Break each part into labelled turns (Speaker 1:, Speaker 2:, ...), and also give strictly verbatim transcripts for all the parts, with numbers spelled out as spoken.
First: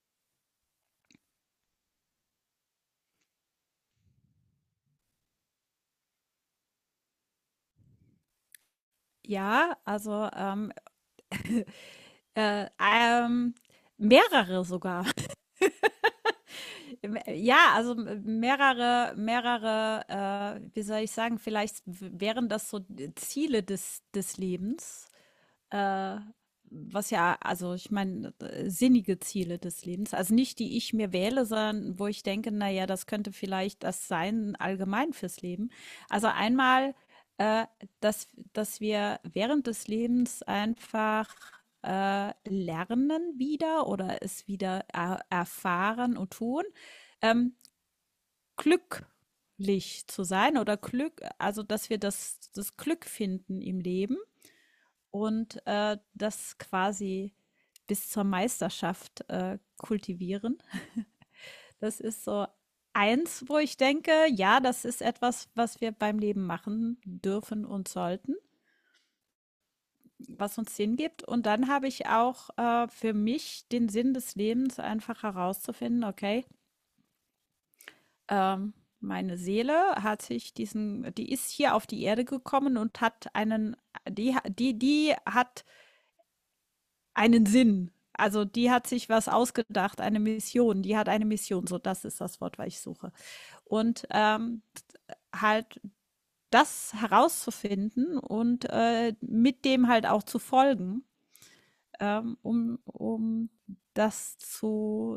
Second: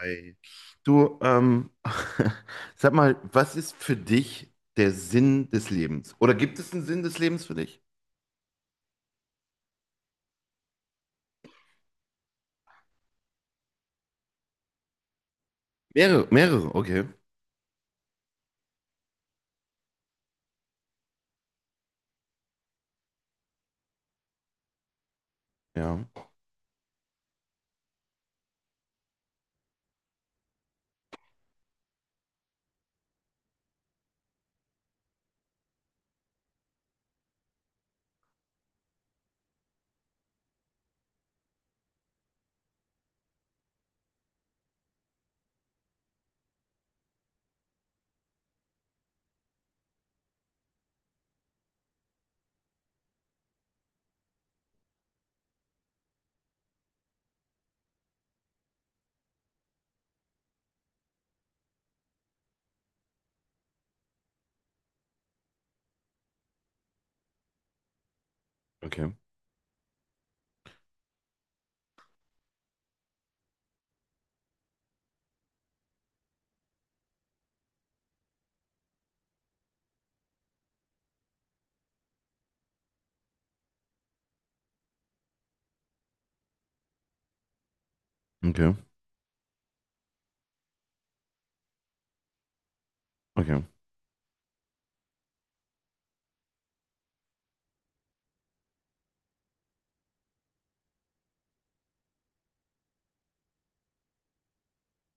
Speaker 1: Hi. Du, ähm, sag mal, was ist für dich der Sinn des Lebens? Oder gibt es einen Sinn des Lebens für dich?
Speaker 2: Ja, also, ähm, äh, ähm, mehrere sogar.
Speaker 1: Mehrere, mehrere, okay.
Speaker 2: ja, also, äh, mehrere mehrere, äh, wie soll ich sagen, vielleicht w wären das so äh, Ziele des des Lebens,
Speaker 1: Ja,
Speaker 2: äh, was ja, also ich meine, äh, sinnige Ziele des Lebens. Also nicht die ich mir wähle, sondern wo ich denke, naja, das könnte vielleicht das sein, allgemein fürs Leben. Also einmal, äh, dass, dass wir während des Lebens einfach äh, lernen wieder oder es wieder er erfahren und tun. Ähm, glücklich zu sein oder Glück, also dass wir das, das Glück finden im Leben und äh, das quasi bis zur Meisterschaft äh, kultivieren. Das ist so eins, wo ich denke, ja, das ist etwas, was wir beim Leben machen dürfen und sollten,
Speaker 1: okay,
Speaker 2: was uns Sinn gibt. Und dann habe ich auch äh, für mich den Sinn des Lebens einfach herauszufinden. Okay, ähm, meine Seele hat sich diesen, die ist hier auf die Erde gekommen und hat einen, die, die, die hat einen Sinn. Also die
Speaker 1: okay,
Speaker 2: hat sich was ausgedacht, eine Mission. Die hat eine Mission, so das ist das Wort, was ich suche.
Speaker 1: okay,
Speaker 2: Und ähm, halt das herauszufinden und äh, mit dem halt auch zu folgen, ähm, um, um das zu,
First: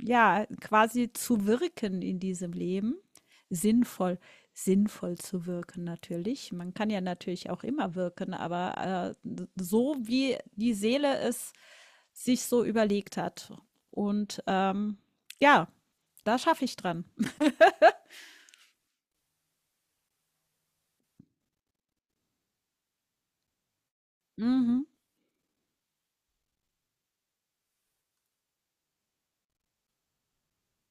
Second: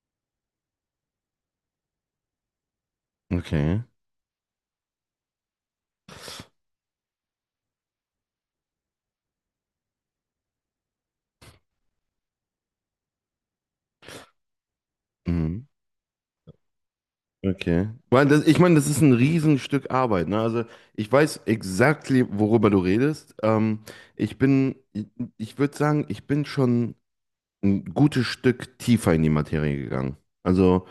Speaker 2: ja, quasi zu wirken in diesem Leben.
Speaker 1: okay,
Speaker 2: Sinnvoll, sinnvoll zu wirken natürlich. Man kann ja natürlich auch immer wirken, aber äh, so wie die Seele es sich so überlegt hat. Und ähm,
Speaker 1: mhm.
Speaker 2: ja, da schaffe ich dran.
Speaker 1: Okay. Weil das, ich meine, das ist ein Riesenstück Arbeit, ne? Also ich weiß exakt, worüber du redest. Ähm, ich bin,
Speaker 2: Mhm,
Speaker 1: ich, ich würde sagen, ich bin schon ein gutes Stück tiefer in die Materie gegangen. Also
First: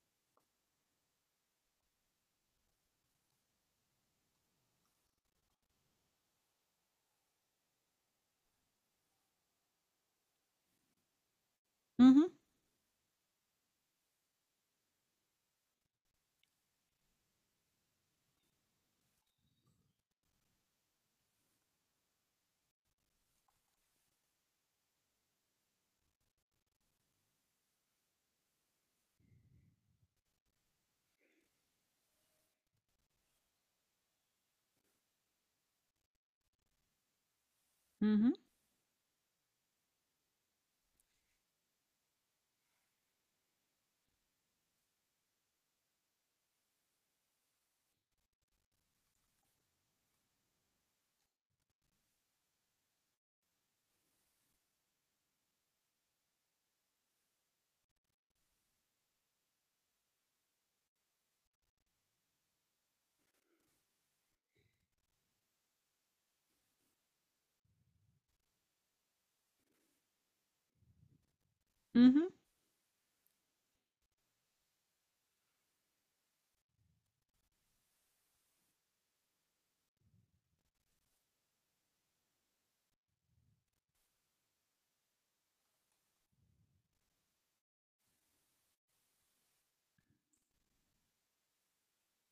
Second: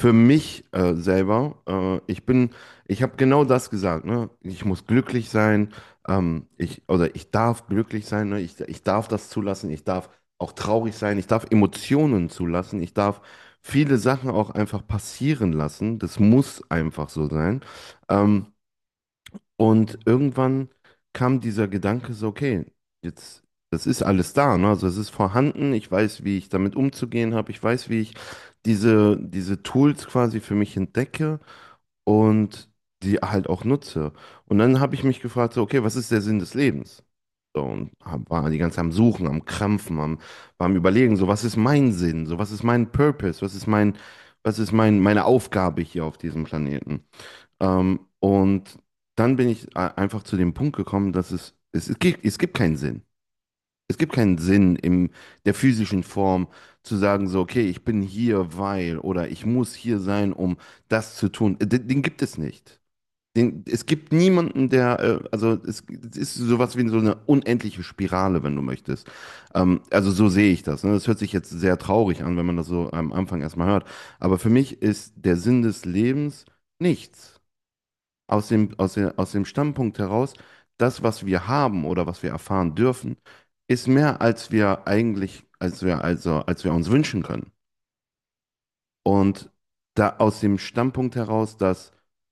Speaker 1: für mich äh, selber, äh, ich bin, ich habe genau das gesagt, ne? Ich muss glücklich sein, ähm, ich, oder ich darf glücklich sein, ne? Ich, ich darf das zulassen, ich darf auch traurig sein, ich darf
Speaker 2: mhm,
Speaker 1: Emotionen zulassen, ich darf viele Sachen auch einfach passieren lassen. Das muss einfach so sein. Ähm, und irgendwann kam dieser Gedanke so, okay, jetzt, das ist alles da, ne? Also es ist vorhanden, ich weiß, wie ich damit umzugehen habe, ich weiß, wie ich diese, diese Tools quasi für mich entdecke und die halt auch nutze. Und dann habe ich mich gefragt, so, okay, was ist der Sinn des Lebens? So, und hab,
Speaker 2: mhm,
Speaker 1: war die ganze Zeit am Suchen, am Krampfen, am, war am Überlegen, so, was ist mein Sinn? So, was ist mein Purpose? Was ist mein, was ist mein, meine Aufgabe hier auf diesem Planeten? Ähm, und dann bin ich a- einfach zu dem Punkt gekommen, dass es, es, es gibt, es gibt keinen Sinn. Es gibt keinen Sinn in der physischen Form zu sagen, so, okay, ich bin hier, weil oder ich muss hier sein, um das zu tun. Äh, Den, den gibt es nicht. Den, es gibt niemanden, der, äh, also es, es ist sowas wie so eine unendliche Spirale, wenn du möchtest. Ähm, also so sehe ich das. Ne? Das hört sich jetzt sehr traurig
Speaker 2: mhm,
Speaker 1: an, wenn man das so am Anfang erstmal hört. Aber für mich ist der Sinn des Lebens nichts aus dem, aus dem, aus dem Standpunkt heraus, das, was wir haben oder was wir erfahren dürfen, ist mehr, als wir eigentlich, als wir, also, als wir uns wünschen können. Und da aus dem Standpunkt heraus, dass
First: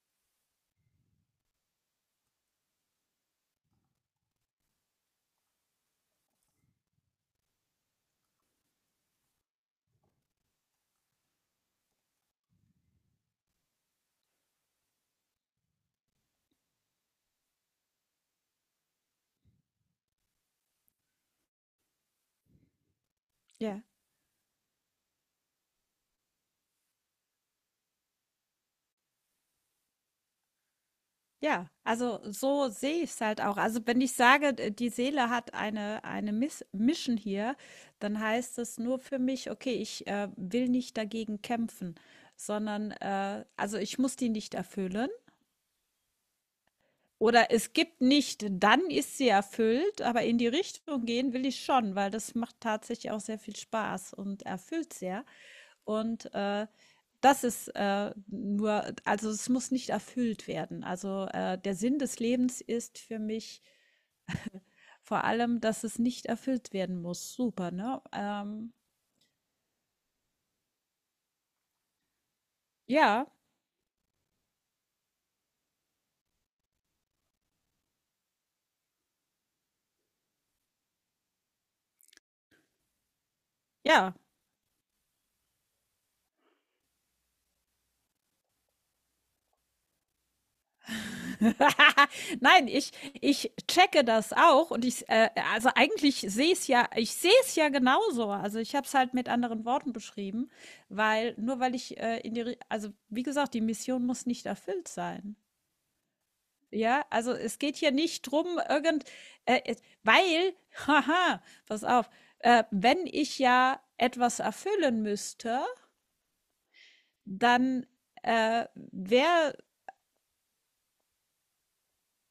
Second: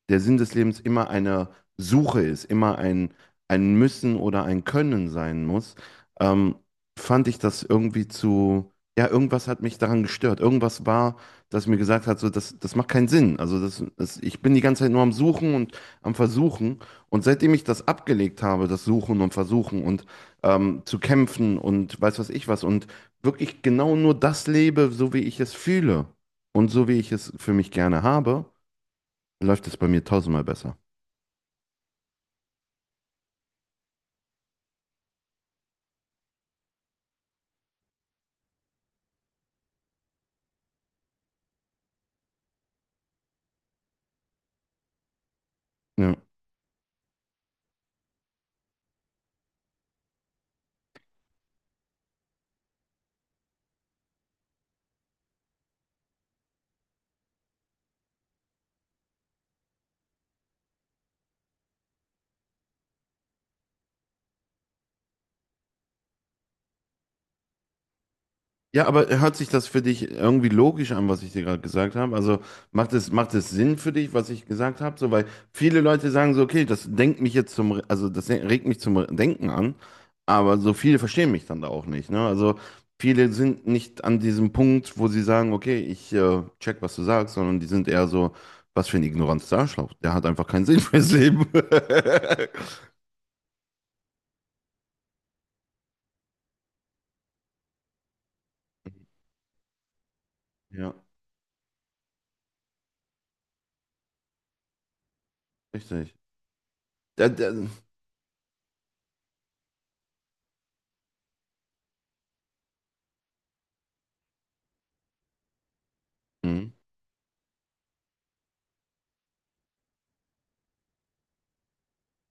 Speaker 1: der Sinn des Lebens immer eine Suche ist, immer ein, ein Müssen oder ein Können sein muss, ähm, fand ich das irgendwie zu, ja, irgendwas hat mich daran gestört. Irgendwas war, das mir gesagt hat, so, das, das macht keinen Sinn. Also das, das, ich bin die ganze Zeit nur am Suchen und am Versuchen. Und seitdem ich das abgelegt habe, das Suchen und Versuchen und ähm, zu kämpfen und weiß was ich was und wirklich
Speaker 2: ja.
Speaker 1: genau nur das lebe, so wie ich es fühle, und so wie ich es für mich gerne habe, läuft es bei mir tausendmal besser.
Speaker 2: Ja, also so sehe ich es halt auch. Also wenn ich sage, d- die Seele hat eine, eine Miss Mission hier, dann heißt es nur für mich, okay, ich äh, will nicht dagegen kämpfen, sondern äh, also ich muss die nicht erfüllen.
Speaker 1: Ja.
Speaker 2: Oder es gibt nicht, dann ist sie erfüllt, aber in die Richtung gehen will ich schon, weil das macht tatsächlich auch sehr viel Spaß und erfüllt sehr. Und äh, das ist äh, nur, also es muss nicht erfüllt werden. Also äh, der Sinn des Lebens ist für mich vor allem, dass es nicht erfüllt werden muss. Super, ne? Ähm,
Speaker 1: Ja, aber hört sich das für dich irgendwie logisch an, was ich dir gerade gesagt habe? Also macht es,
Speaker 2: ja,
Speaker 1: macht es Sinn für dich, was ich gesagt habe? So, weil viele Leute sagen so, okay, das denkt mich jetzt zum, Re- also das regt mich zum Re- Denken an, aber so viele verstehen mich dann da auch nicht, ne? Also viele sind nicht
Speaker 2: ja.
Speaker 1: an diesem Punkt, wo sie sagen, okay, ich äh, check, was du sagst, sondern die sind eher so, was für ein ignorantes Arschloch. Der hat einfach keinen Sinn fürs Leben.
Speaker 2: Nein, ich, ich checke das auch und ich, äh, also eigentlich sehe es ja, ich sehe es ja genauso. Also ich habe es halt mit anderen Worten beschrieben,
Speaker 1: Ja,
Speaker 2: weil nur weil ich äh, in die, Ri- also wie gesagt, die Mission muss nicht erfüllt sein.
Speaker 1: richtig.
Speaker 2: Ja,
Speaker 1: Da,
Speaker 2: also
Speaker 1: da,
Speaker 2: es geht hier nicht drum, irgend, äh, es- weil, haha, pass auf, äh, wenn ich ja etwas erfüllen müsste,
Speaker 1: hm,
Speaker 2: dann äh, wäre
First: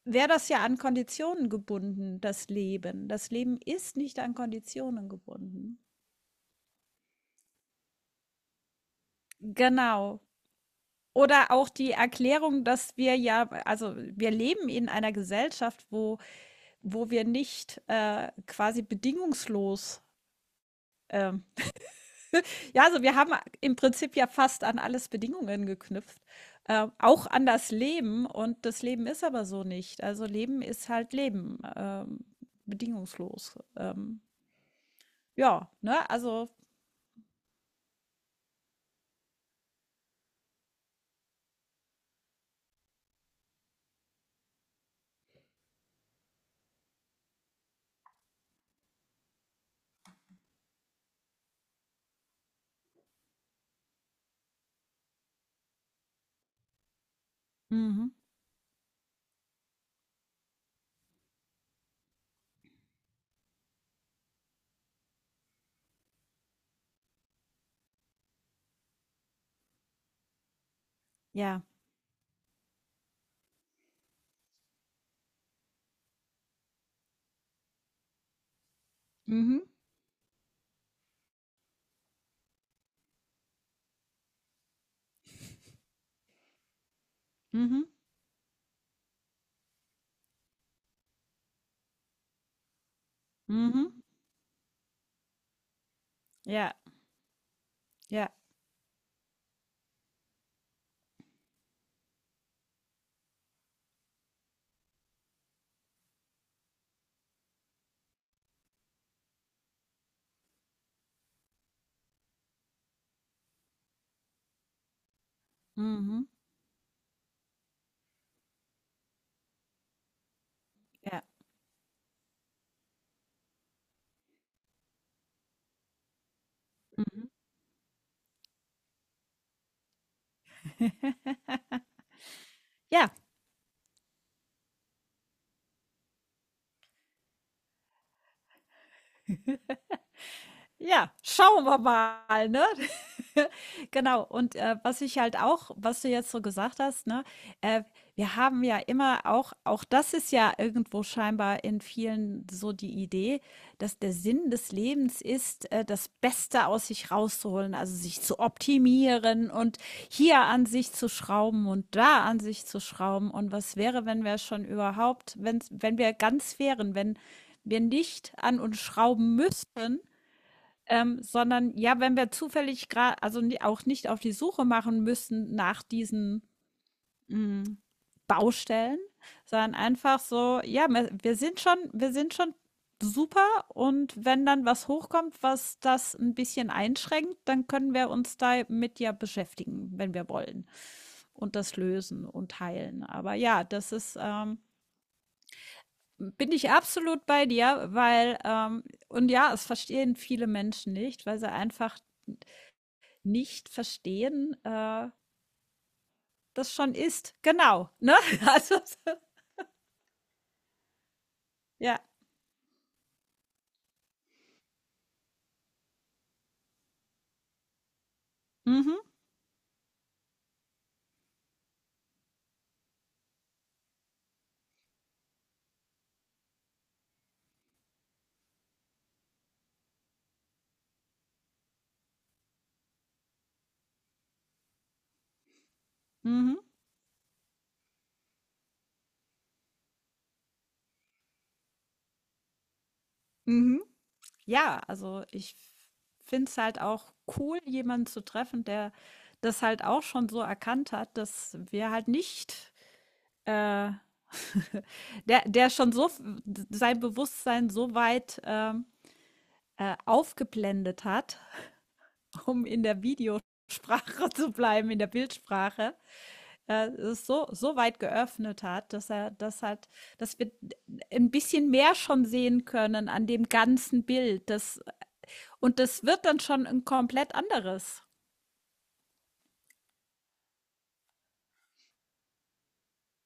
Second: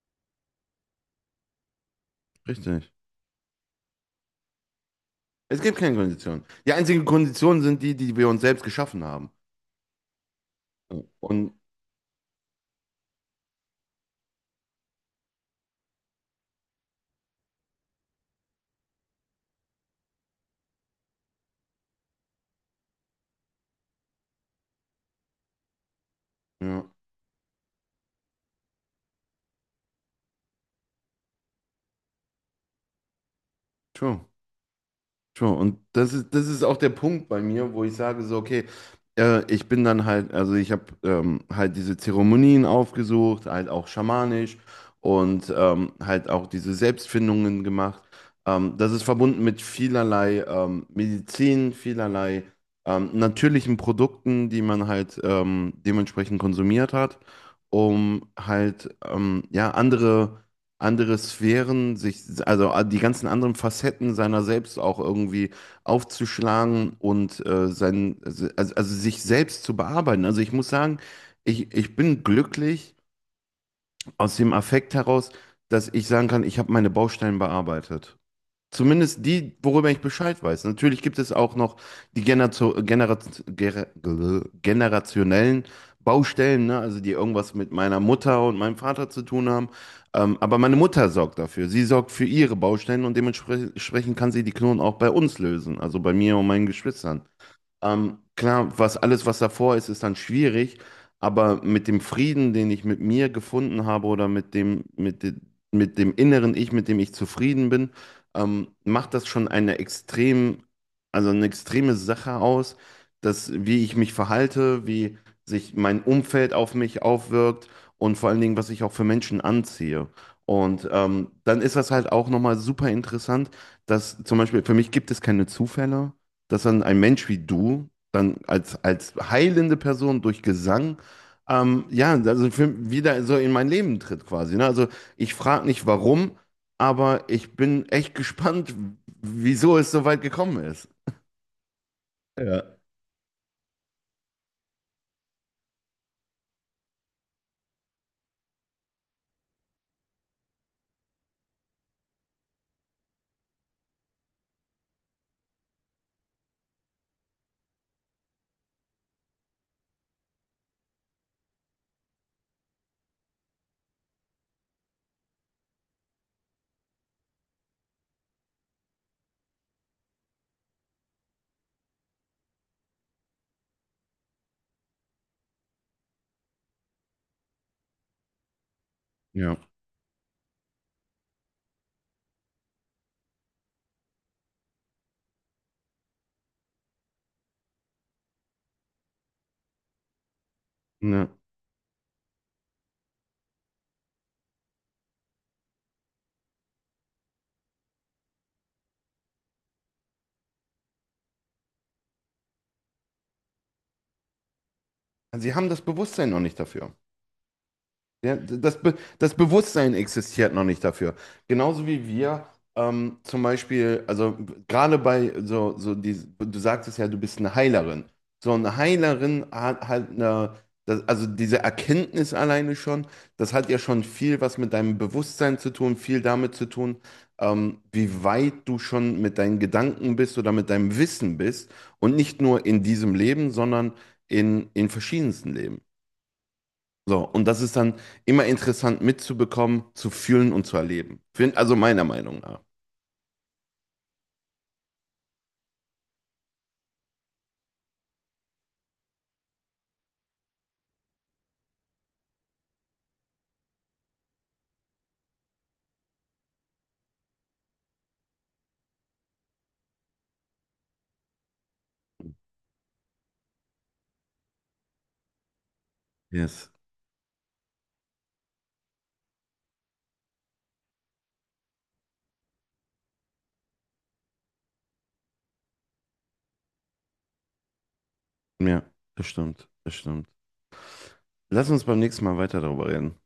Speaker 2: wäre das ja an Konditionen gebunden, das
Speaker 1: richtig.
Speaker 2: Leben. Das Leben ist nicht an Konditionen
Speaker 1: Es gibt
Speaker 2: gebunden.
Speaker 1: keine Konditionen. Die einzigen Konditionen sind die, die wir uns selbst geschaffen haben.
Speaker 2: Genau. Oder
Speaker 1: Und
Speaker 2: auch die Erklärung, dass wir ja, also wir leben in einer Gesellschaft, wo, wo wir nicht äh, quasi bedingungslos, ähm, ja, also wir haben im Prinzip ja fast an alles Bedingungen geknüpft, äh,
Speaker 1: ja,
Speaker 2: auch an das Leben. Und das Leben ist aber so nicht. Also Leben ist halt Leben, ähm, bedingungslos. Ähm,
Speaker 1: true. Schon,
Speaker 2: ja,
Speaker 1: und
Speaker 2: ne,
Speaker 1: das ist, das
Speaker 2: also
Speaker 1: ist auch der Punkt bei mir, wo ich sage so, okay, äh, ich bin dann halt, also ich habe ähm, halt diese Zeremonien aufgesucht, halt auch schamanisch und ähm, halt auch diese Selbstfindungen gemacht. Ähm, das ist verbunden mit vielerlei ähm, Medizin, vielerlei ähm, natürlichen Produkten, die man halt ähm, dementsprechend konsumiert hat,
Speaker 2: mhm.
Speaker 1: um halt ähm, ja andere andere Sphären, sich, also ah, die ganzen anderen Facetten seiner selbst auch irgendwie aufzuschlagen und äh, sein, also, also also sich selbst zu bearbeiten. Also ich muss sagen,
Speaker 2: Ja.
Speaker 1: ich, ich bin glücklich aus dem Affekt heraus, dass ich sagen kann, ich habe meine Bausteine bearbeitet. Zumindest die,
Speaker 2: Mhm.
Speaker 1: worüber ich Bescheid weiß. Natürlich gibt es auch noch die Generazo Genera Gera- Gl- generationellen Baustellen, ne? Also die irgendwas mit
Speaker 2: Mhm.
Speaker 1: meiner Mutter und meinem Vater zu tun haben. Ähm, aber meine Mutter sorgt dafür. Sie sorgt für ihre Baustellen und
Speaker 2: Mhm.
Speaker 1: dementsprechend kann sie die Knoten auch bei uns lösen, also bei mir und meinen
Speaker 2: Ja.
Speaker 1: Geschwistern. Ähm,
Speaker 2: Ja.
Speaker 1: klar, was alles, was davor ist, ist dann schwierig, aber mit dem Frieden, den ich mit mir gefunden habe oder mit dem, mit de, mit dem inneren Ich, mit dem ich zufrieden bin, ähm, macht das schon eine extrem, also eine extreme Sache aus, dass wie ich mich verhalte, wie sich mein
Speaker 2: Mhm.
Speaker 1: Umfeld auf mich aufwirkt und vor allen Dingen, was ich auch für Menschen anziehe. Und
Speaker 2: Ja.
Speaker 1: ähm, dann ist das halt auch nochmal super interessant, dass zum Beispiel für mich gibt es keine Zufälle dass dann ein Mensch
Speaker 2: Mhm.
Speaker 1: wie du dann als, als heilende Person durch Gesang, ähm, ja, also für,
Speaker 2: Ja.
Speaker 1: wieder so in mein Leben tritt quasi. Ne? Also ich frage nicht warum, aber ich bin echt gespannt, wieso es so weit gekommen ist.
Speaker 2: Ja, schauen wir mal, ne?
Speaker 1: Ja.
Speaker 2: Genau. Und, äh, was ich halt auch was du jetzt so gesagt hast, ne, äh, wir haben ja immer auch auch das ist ja irgendwo scheinbar in vielen so die Idee, dass der Sinn des Lebens ist, äh, das Beste aus sich rauszuholen, also sich zu optimieren und hier an sich zu schrauben und da an sich zu schrauben. Und was wäre, wenn wir schon überhaupt wenn wenn wir ganz wären, wenn wir nicht an uns schrauben müssten, ähm, sondern ja, wenn wir zufällig gerade, also ni- auch nicht auf die Suche machen müssen nach diesen mm, Baustellen,
Speaker 1: Ja.
Speaker 2: sondern einfach so, ja, wir, wir sind schon, wir sind schon super und wenn dann was hochkommt, was das ein bisschen einschränkt, dann können wir uns damit ja beschäftigen, wenn wir wollen
Speaker 1: Ja.
Speaker 2: und das lösen und heilen. Aber ja, das ist, ähm, bin ich absolut bei dir, weil, ähm, und ja, es verstehen viele Menschen nicht, weil sie einfach nicht verstehen, äh,
Speaker 1: Sie haben das Bewusstsein noch nicht
Speaker 2: das
Speaker 1: dafür.
Speaker 2: schon ist. Genau, ne?
Speaker 1: Ja,
Speaker 2: Also,
Speaker 1: das, Be
Speaker 2: so,
Speaker 1: das Bewusstsein existiert noch nicht dafür. Genauso
Speaker 2: ja.
Speaker 1: wie wir ähm, zum Beispiel, also gerade bei so, so die, du sagtest ja, du bist eine Heilerin. So eine
Speaker 2: Mhm,
Speaker 1: Heilerin hat halt eine, das, also diese Erkenntnis alleine schon, das hat ja schon viel was mit deinem Bewusstsein zu tun, viel damit zu tun, ähm, wie weit du schon mit deinen Gedanken bist oder mit deinem Wissen bist. Und nicht nur in diesem Leben, sondern in, in verschiedensten Leben.
Speaker 2: mhm,
Speaker 1: So, und das ist dann immer interessant mitzubekommen, zu fühlen und zu erleben. Find- Also meiner Meinung nach.
Speaker 2: mhm. Ja, also ich finde es halt auch cool, jemanden zu treffen, der das halt auch schon so erkannt hat, dass wir halt nicht, äh, der, der schon so f- sein Bewusstsein so weit ähm, äh, aufgeblendet hat, um in der Videosprache zu bleiben, in der Bildsprache,
Speaker 1: Yes.
Speaker 2: äh, es so, so weit geöffnet hat, dass er das hat, dass wir ein bisschen mehr schon sehen können an dem ganzen Bild. Das, und das wird dann schon ein komplett anderes.
Speaker 1: Ja, das stimmt, das stimmt. Lass uns beim nächsten Mal weiter darüber reden.